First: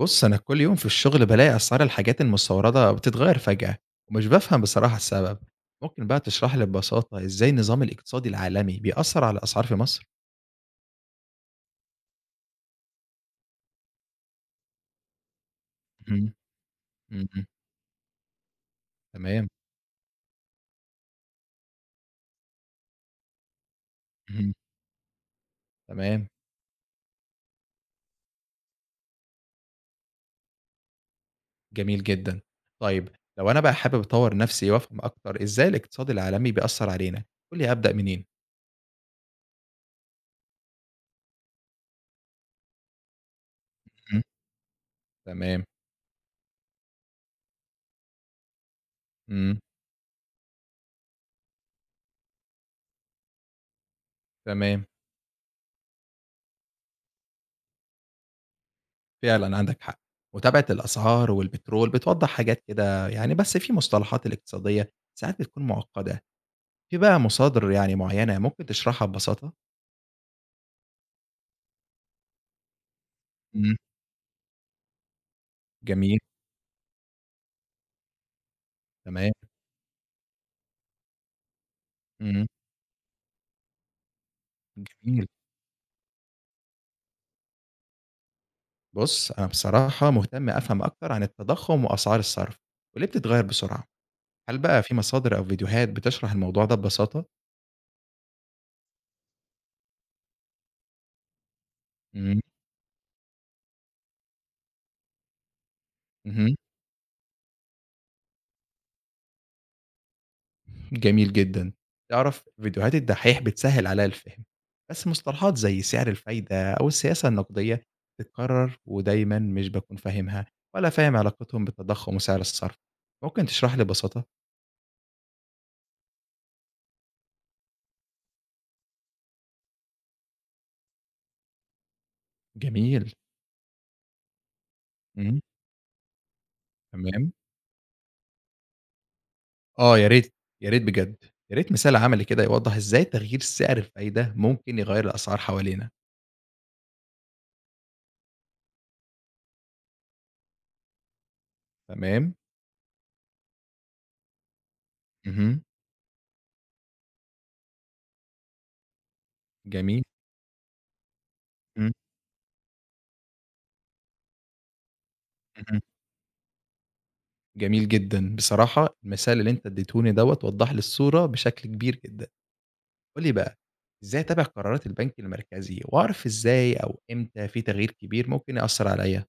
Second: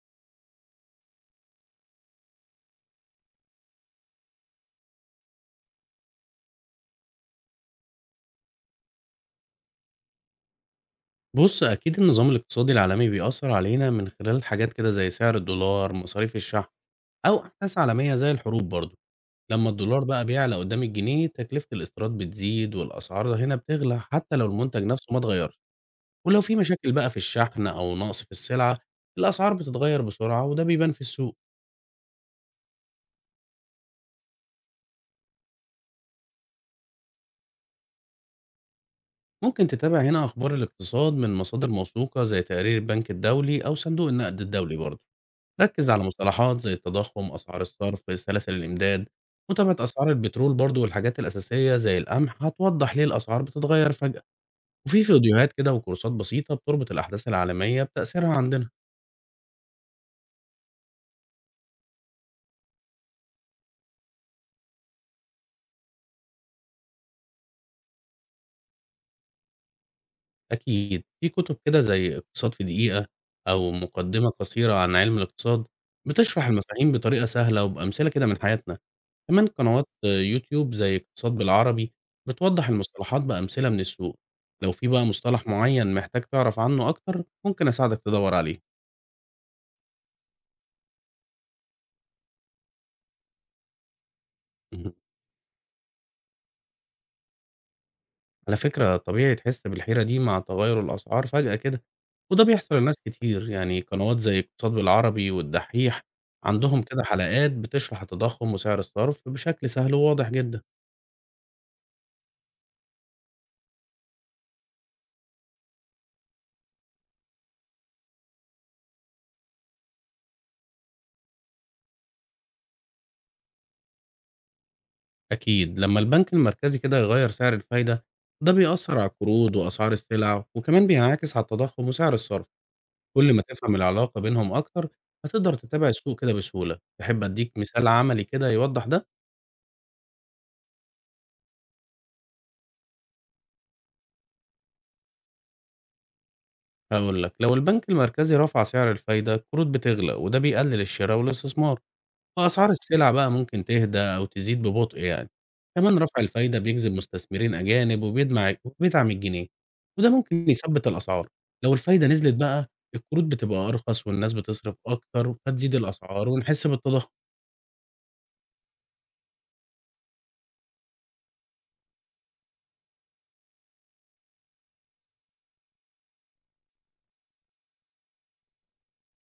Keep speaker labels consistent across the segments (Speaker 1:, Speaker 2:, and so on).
Speaker 1: بُص، أنا كل يوم في الشغل بالاقي أسعار الحاجات المستوردة بتتغير فجأة، ومش بافهم بصراحة السبب. ممكن بقى تشرح لي ببساطة إزاي النظام الاقتصادي العالمي بيأثر على الأسعار في مصر؟
Speaker 2: بُص، أكيد النظام الاقتصادي العالمي بيأثّر علينا من خلال حاجات كده زي سعر الدولار،
Speaker 1: اهم،
Speaker 2: مصاريف الشحن، أو
Speaker 1: اهم،
Speaker 2: أحداث عالمية زي الحروب برضه.
Speaker 1: تمام،
Speaker 2: لمّا الدولار بقى بيعلى قدّام الجنيه، تكلفة الاستيراد بتزيد والأسعار هنا بتغلى حتى لو
Speaker 1: اهم،
Speaker 2: المنتج نفسه ما اتغيرش.
Speaker 1: تمام،
Speaker 2: ولو في مشاكل بقى في الشحن أو نقص في السلعة، الأسعار بتتغير بسرعة وده بيبان في السوق.
Speaker 1: جميل جدًا. طيب لو أنا بقى حابب أطوّر نفسي وأفهم أكتر إزاي الاقتصاد العالمي بيأثر علينا، قُل لي أبدأ منين؟
Speaker 2: ممكن تتابع هنا أخبار الاقتصاد من مصادر موثوقة زي تقارير البنك الدولي أو صندوق
Speaker 1: اهم،
Speaker 2: النقد الدولي برضه.
Speaker 1: تمام،
Speaker 2: ركز على مصطلحات زي التضخم، أسعار الصرف، سلاسل الإمداد،
Speaker 1: إمم،
Speaker 2: متابعة أسعار البترول برضو والحاجات الأساسية زي القمح هتوضح ليه الأسعار بتتغير فجأة،
Speaker 1: تمام،
Speaker 2: وفي فيديوهات كده وكورسات بسيطة بتربط الأحداث العالمية بتأثيرها عندنا.
Speaker 1: فعلًا عندك حق. متابعة الأسعار والبترول بتوضح حاجات كده يعني، بس في مصطلحات الاقتصادية ساعات بتكون معقدة. في بقى مصادر يعني معيّنة ممكن تشرحها ببساطة؟
Speaker 2: أكيد في كتب كده زي اقتصاد في دقيقة أو
Speaker 1: إمم،
Speaker 2: مقدمة قصيرة عن علم الاقتصاد
Speaker 1: جميل،
Speaker 2: بتشرح المفاهيم بطريقة سهلة وبأمثلة كده من حياتنا.
Speaker 1: تمام،
Speaker 2: كمان قنوات يوتيوب زي اقتصاد بالعربي
Speaker 1: إمم،
Speaker 2: بتوضح المصطلحات بأمثلة من السوق. لو في بقى
Speaker 1: جميل.
Speaker 2: مصطلح معين محتاج تعرف عنه أكتر ممكن أساعدك تدور عليه.
Speaker 1: بُص، أنا بصراحة مهتم أفهم أكتر عن التضخُّم وأسعار الصرف، وليه بتتغيّر بسرعة. هل بقى
Speaker 2: مهم.
Speaker 1: في مصادر أو فيديوهات بتشرح الموضوع ده ببساطة؟
Speaker 2: على فكرة طبيعي تحس بالحيرة دي مع تغير الأسعار فجأة كده،
Speaker 1: إمم،
Speaker 2: وده بيحصل لناس كتير. يعني قنوات زي اقتصاد بالعربي والدحيح
Speaker 1: اهم،
Speaker 2: عندهم كده حلقات بتشرح التضخم وسعر الصرف بشكل سهل وواضح جدا.
Speaker 1: جميل جدًا. تعرف فيديوهات الدحّيح بتسهّل عليّا الفهم، بس مصطلحات زي سعر الفايدة أو السياسة النقدية بتتكرر ودايمًا مش باكون فاهمها ولا فاهم علاقتهم بالتضخُّم وسعر الصرف. ممكن تشرح لي ببساطة؟
Speaker 2: أكيد لما البنك المركزي كده يغير سعر الفايدة ده بيأثر على القروض وأسعار السلع وكمان بينعكس على التضخم وسعر الصرف.
Speaker 1: جميل.
Speaker 2: كل ما تفهم العلاقة بينهم أكتر،
Speaker 1: إمم،
Speaker 2: هتقدر تتابع السوق كده بسهولة. تحب
Speaker 1: تمام.
Speaker 2: أديك مثال عملي كده يوضح ده؟
Speaker 1: آه، يا ريت، يا ريت بجد. يا ريت مثال عملي كده يوضّح إزاي تغيير سعر الفايدة ممكن يغيّر الأسعار حوالينا.
Speaker 2: هاقول لك، لو البنك المركزي رفع سعر الفايدة، القروض بتغلى وده بيقلل الشراء والاستثمار،
Speaker 1: تمام،
Speaker 2: وأسعار السلع بقى ممكن تهدى أو تزيد ببطء يعني.
Speaker 1: اهم،
Speaker 2: كمان رفع الفايدة بيجذب مستثمرين أجانب وبيدمع وبيدعم الجنيه،
Speaker 1: جميل،
Speaker 2: وده ممكن يثبت الأسعار. لو
Speaker 1: إمم،
Speaker 2: الفايدة نزلت بقى، القروض بتبقى أرخص والناس بتصرف أكتر فتزيد
Speaker 1: اهم،
Speaker 2: الأسعار ونحس بالتضخم.
Speaker 1: جميل جدًا. بصراحة المثال اللي أنت ادّيتهوني دوّة وضّح لي الصورة بشكل كبير جدًا. قُل لي بقى، إزاي أتابع قرارات البنك المركزي وأعرف إزاي أو إمتى في تغيير كبير ممكن يأثّر عليّا؟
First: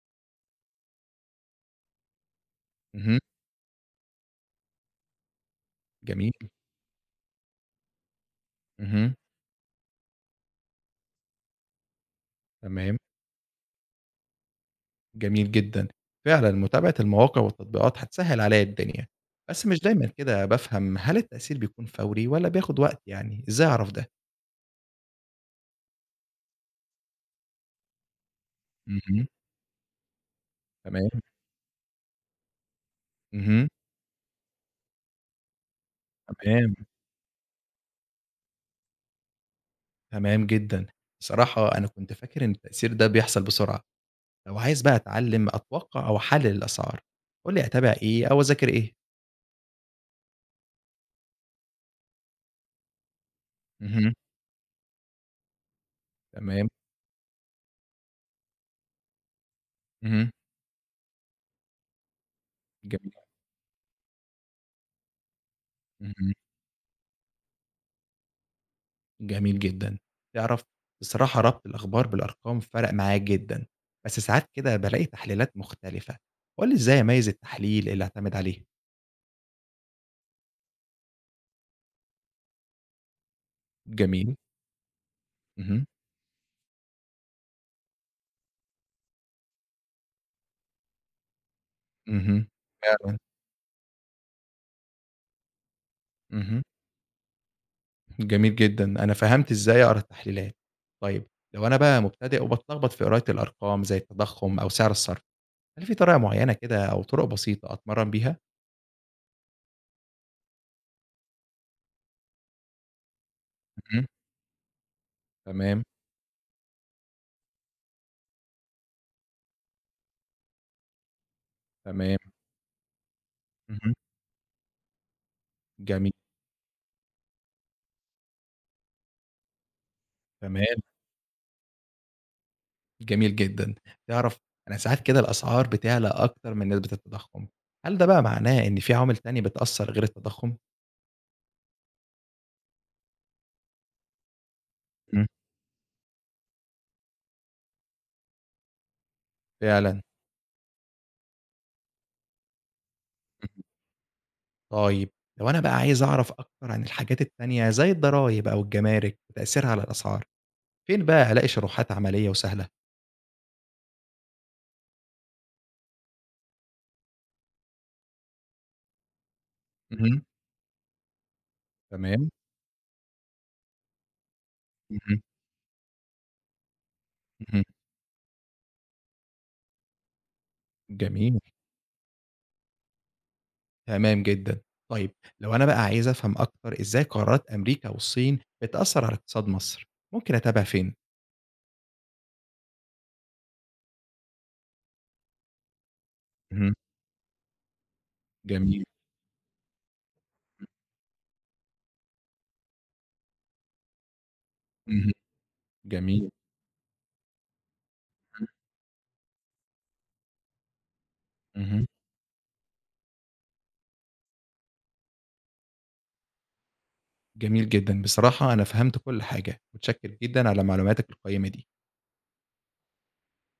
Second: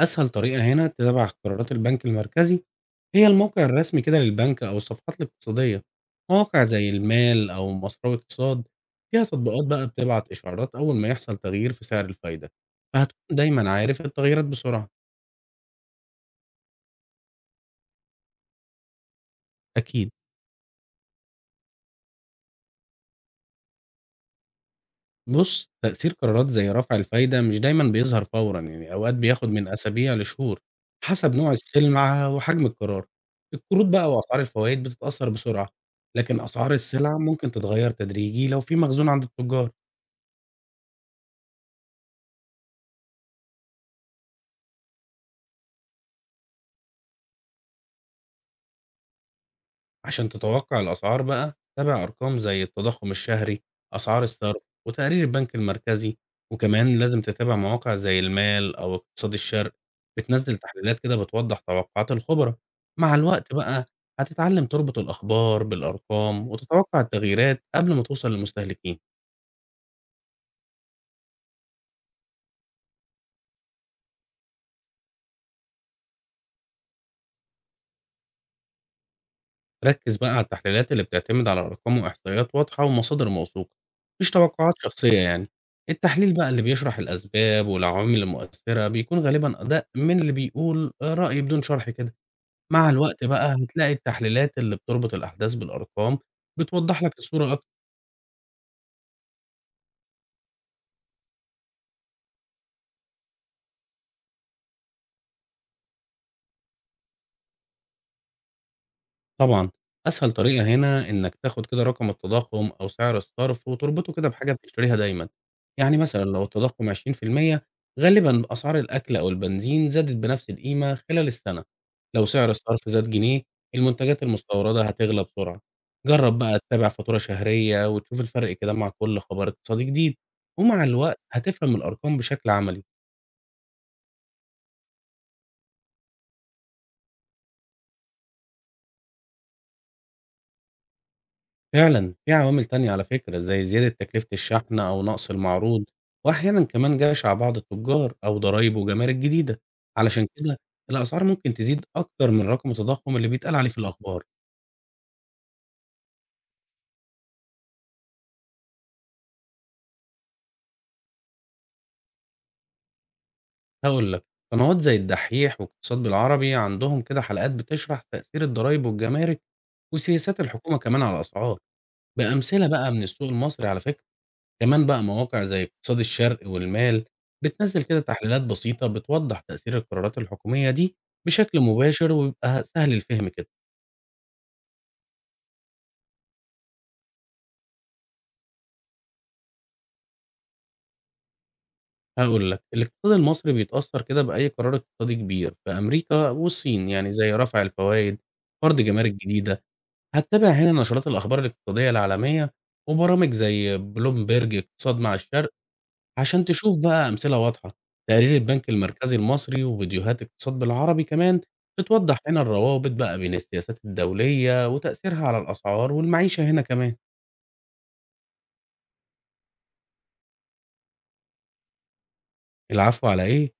Speaker 2: أسهل طريقة هنا تتابع قرارات البنك المركزي
Speaker 1: اهم،
Speaker 2: هي الموقع الرسمي كده للبنك أو الصفحات الاقتصادية،
Speaker 1: جميل،
Speaker 2: مواقع زي المال أو مصراوي اقتصاد
Speaker 1: اهم،
Speaker 2: فيها تطبيقات بقى بتبعت إشعارات أول ما يحصل تغيير في سعر الفايدة،
Speaker 1: تمام.
Speaker 2: فهتكون دايمًا عارف التغييرات بسرعة.
Speaker 1: جميل جدًا. فعلًا متابعة المواقع والتطبيقات هتسهّل عليّا الدنيا، بس مش دايمًا
Speaker 2: أكيد.
Speaker 1: كده بافهم هل التأثير بيكون فوري والّا بياخد وقت يعني، إزاي أعرف ده؟
Speaker 2: بُص، تأثير قرارات زي رفع الفايدة مش دايمًا بيظهر فورًا، يعني أوقات
Speaker 1: اهم،
Speaker 2: بياخد من أسابيع لشهور
Speaker 1: تمام،
Speaker 2: حسب نوع السلعة وحجم القرار.
Speaker 1: اهم،
Speaker 2: القروض بقى وأسعار الفوايد بتتأثر بسرعة، لكن أسعار
Speaker 1: تمام،
Speaker 2: السلع ممكن تتغير تدريجي لو في مخزون عند التجار.
Speaker 1: تمام جدًا. بصراحة أنا كنت فاكر إن التأثير ده بيحصل بسرعة، لو عايز بقى أتعلّم أتوقع أو أحلّل الأسعار، قُل لي أتابع إيه أو أذاكر إيه؟
Speaker 2: عشان تتوقع الأسعار بقى تابع أرقام زي التضخم الشهري،
Speaker 1: اهم،
Speaker 2: أسعار الصرف وتقارير البنك المركزي،
Speaker 1: تمام،
Speaker 2: وكمان لازم تتابع مواقع زي المال أو اقتصاد الشرق
Speaker 1: اهم،
Speaker 2: بتنزل تحليلات كده بتوضح توقعات الخبراء.
Speaker 1: جميل،
Speaker 2: مع الوقت بقى هتتعلم تربط الأخبار
Speaker 1: اهم.
Speaker 2: بالأرقام وتتوقع التغييرات قبل ما توصل للمستهلكين.
Speaker 1: جميل جدًا. تعرف بصراحة ربط الأخبار بالأرقام فرق معايا جدًا، بس ساعات كده بالاقي تحليلات مختلفة، قُل لي إزاي أميّز التحليل اللي أعتمد عليه؟
Speaker 2: ركز بقى على التحليلات اللي بتعتمد على أرقام وإحصائيات واضحة ومصادر موثوقة، مش
Speaker 1: جميل.
Speaker 2: توقعات شخصية يعني.
Speaker 1: اهم،
Speaker 2: التحليل بقى اللي بيشرح الأسباب والعوامل المؤثرة بيكون غالبا أدق من اللي بيقول رأي بدون شرح كده.
Speaker 1: اهم،
Speaker 2: مع
Speaker 1: فعلًا،
Speaker 2: الوقت بقى هتلاقي التحليلات اللي بتربط الأحداث بالأرقام
Speaker 1: اهم،
Speaker 2: بتوضح لك الصورة أكتر.
Speaker 1: جميل جدًا. أنا فهمت إزاي أقرا التحليلات. طيب لو أنا بقى مبتدئ وباتلخبط في قراية الأرقام زي التضخم أو سعر الصرف، هل في طريقة معينة كده أو طرق بسيطة أتمرن بيها؟
Speaker 2: طبعًا، أسهل طريقة هنا إنك تاخد كده رقم التضخُّم أو سعر الصرف
Speaker 1: اهم،
Speaker 2: وتربطه كده بحاجة بتشتريها دايمًا،
Speaker 1: تمام،
Speaker 2: يعني مثلًا لو التضخُّم 20% غالبًا أسعار الأكل أو البنزين زادت بنفس القيمة خلال السنة،
Speaker 1: تمام،
Speaker 2: لو سعر الصرف زاد جنيه
Speaker 1: اهم،
Speaker 2: المنتجات المستوردة هتغلى بسرعة.
Speaker 1: جميل،
Speaker 2: جرّب بقى تتابع فاتورة شهرية وتشوف الفرق كده مع كل خبر اقتصادي جديد،
Speaker 1: تمام.
Speaker 2: ومع الوقت هتفهم الأرقام بشكل عملي.
Speaker 1: جميل جدًا. تعرف أنا ساعات كده الأسعار بتعلى أكتر من نسبة التضخم، هل ده بقى معناه إن في عوامل تانية بتأثّر غير التضخم؟
Speaker 2: فعلًا، في عوامل تانية على فكرة، زي زيادة تكلفة الشحن أو
Speaker 1: إمم.
Speaker 2: نقص المعروض، وأحيانًا كمان جشع بعض التجار أو ضرايب وجمارك جديدة،
Speaker 1: فعلًا.
Speaker 2: علشان كده الأسعار ممكن تزيد أكتر من رقم التضخم اللي بيتقال
Speaker 1: اهم.
Speaker 2: عليه في الأخبار.
Speaker 1: طيب لو أنا بقى عايز أعرف أكتر عن الحاجات التانية زي الضرايب أو الجمارك وتأثيرها على الأسعار، فين بقى ألاقي شروحات عملية وسهلة؟
Speaker 2: هاقول لك، قنوات زي الدحيح واقتصاد بالعربي عندهم كده حلقات بتشرح تأثير الضرايب والجمارك
Speaker 1: اهم.
Speaker 2: وسياسات الحكومة كمان على الأسعار،
Speaker 1: تمام.
Speaker 2: بأمثلة بقى من السوق المصري على فكرة. كمان بقى
Speaker 1: اهم،
Speaker 2: مواقع زي اقتصاد الشرق والمال
Speaker 1: اهم.
Speaker 2: بتنزل كده تحليلات بسيطة بتوضح تأثير القرارات الحكومية دي
Speaker 1: جميل،
Speaker 2: بشكل مباشر ويبقى سهل الفهم كده.
Speaker 1: تمام جدًا. طيب لو أنا بقى عايز أفهم أكتر إزاي قرارات أمريكا والصين بتأثّر على اقتصاد مصر، ممكن أتابع فين؟
Speaker 2: هقول لك الاقتصاد المصري بيتأثر كده بأي قرار اقتصادي كبير في أمريكا
Speaker 1: اهم.
Speaker 2: والصين، يعني زي رفع الفوائد، فرض
Speaker 1: جميل،
Speaker 2: جمارك جديدة. هتتابع هنا نشرات الأخبار الاقتصادية العالمية وبرامج زي بلومبرج اقتصاد
Speaker 1: اهم.
Speaker 2: مع الشرق
Speaker 1: جميل.
Speaker 2: عشان تشوف بقى أمثلة واضحة، تقارير
Speaker 1: إمم،
Speaker 2: البنك المركزي المصري وفيديوهات اقتصاد بالعربي كمان
Speaker 1: اهم،
Speaker 2: بتوضح هنا الروابط بقى بين السياسات الدولية وتأثيرها على الأسعار والمعيشة هنا كمان.
Speaker 1: جميل جدًا، بصراحة أنا فهمت كل حاجة، متشكر جدًا على معلوماتك القيّمة دي.
Speaker 2: العفو على إيه؟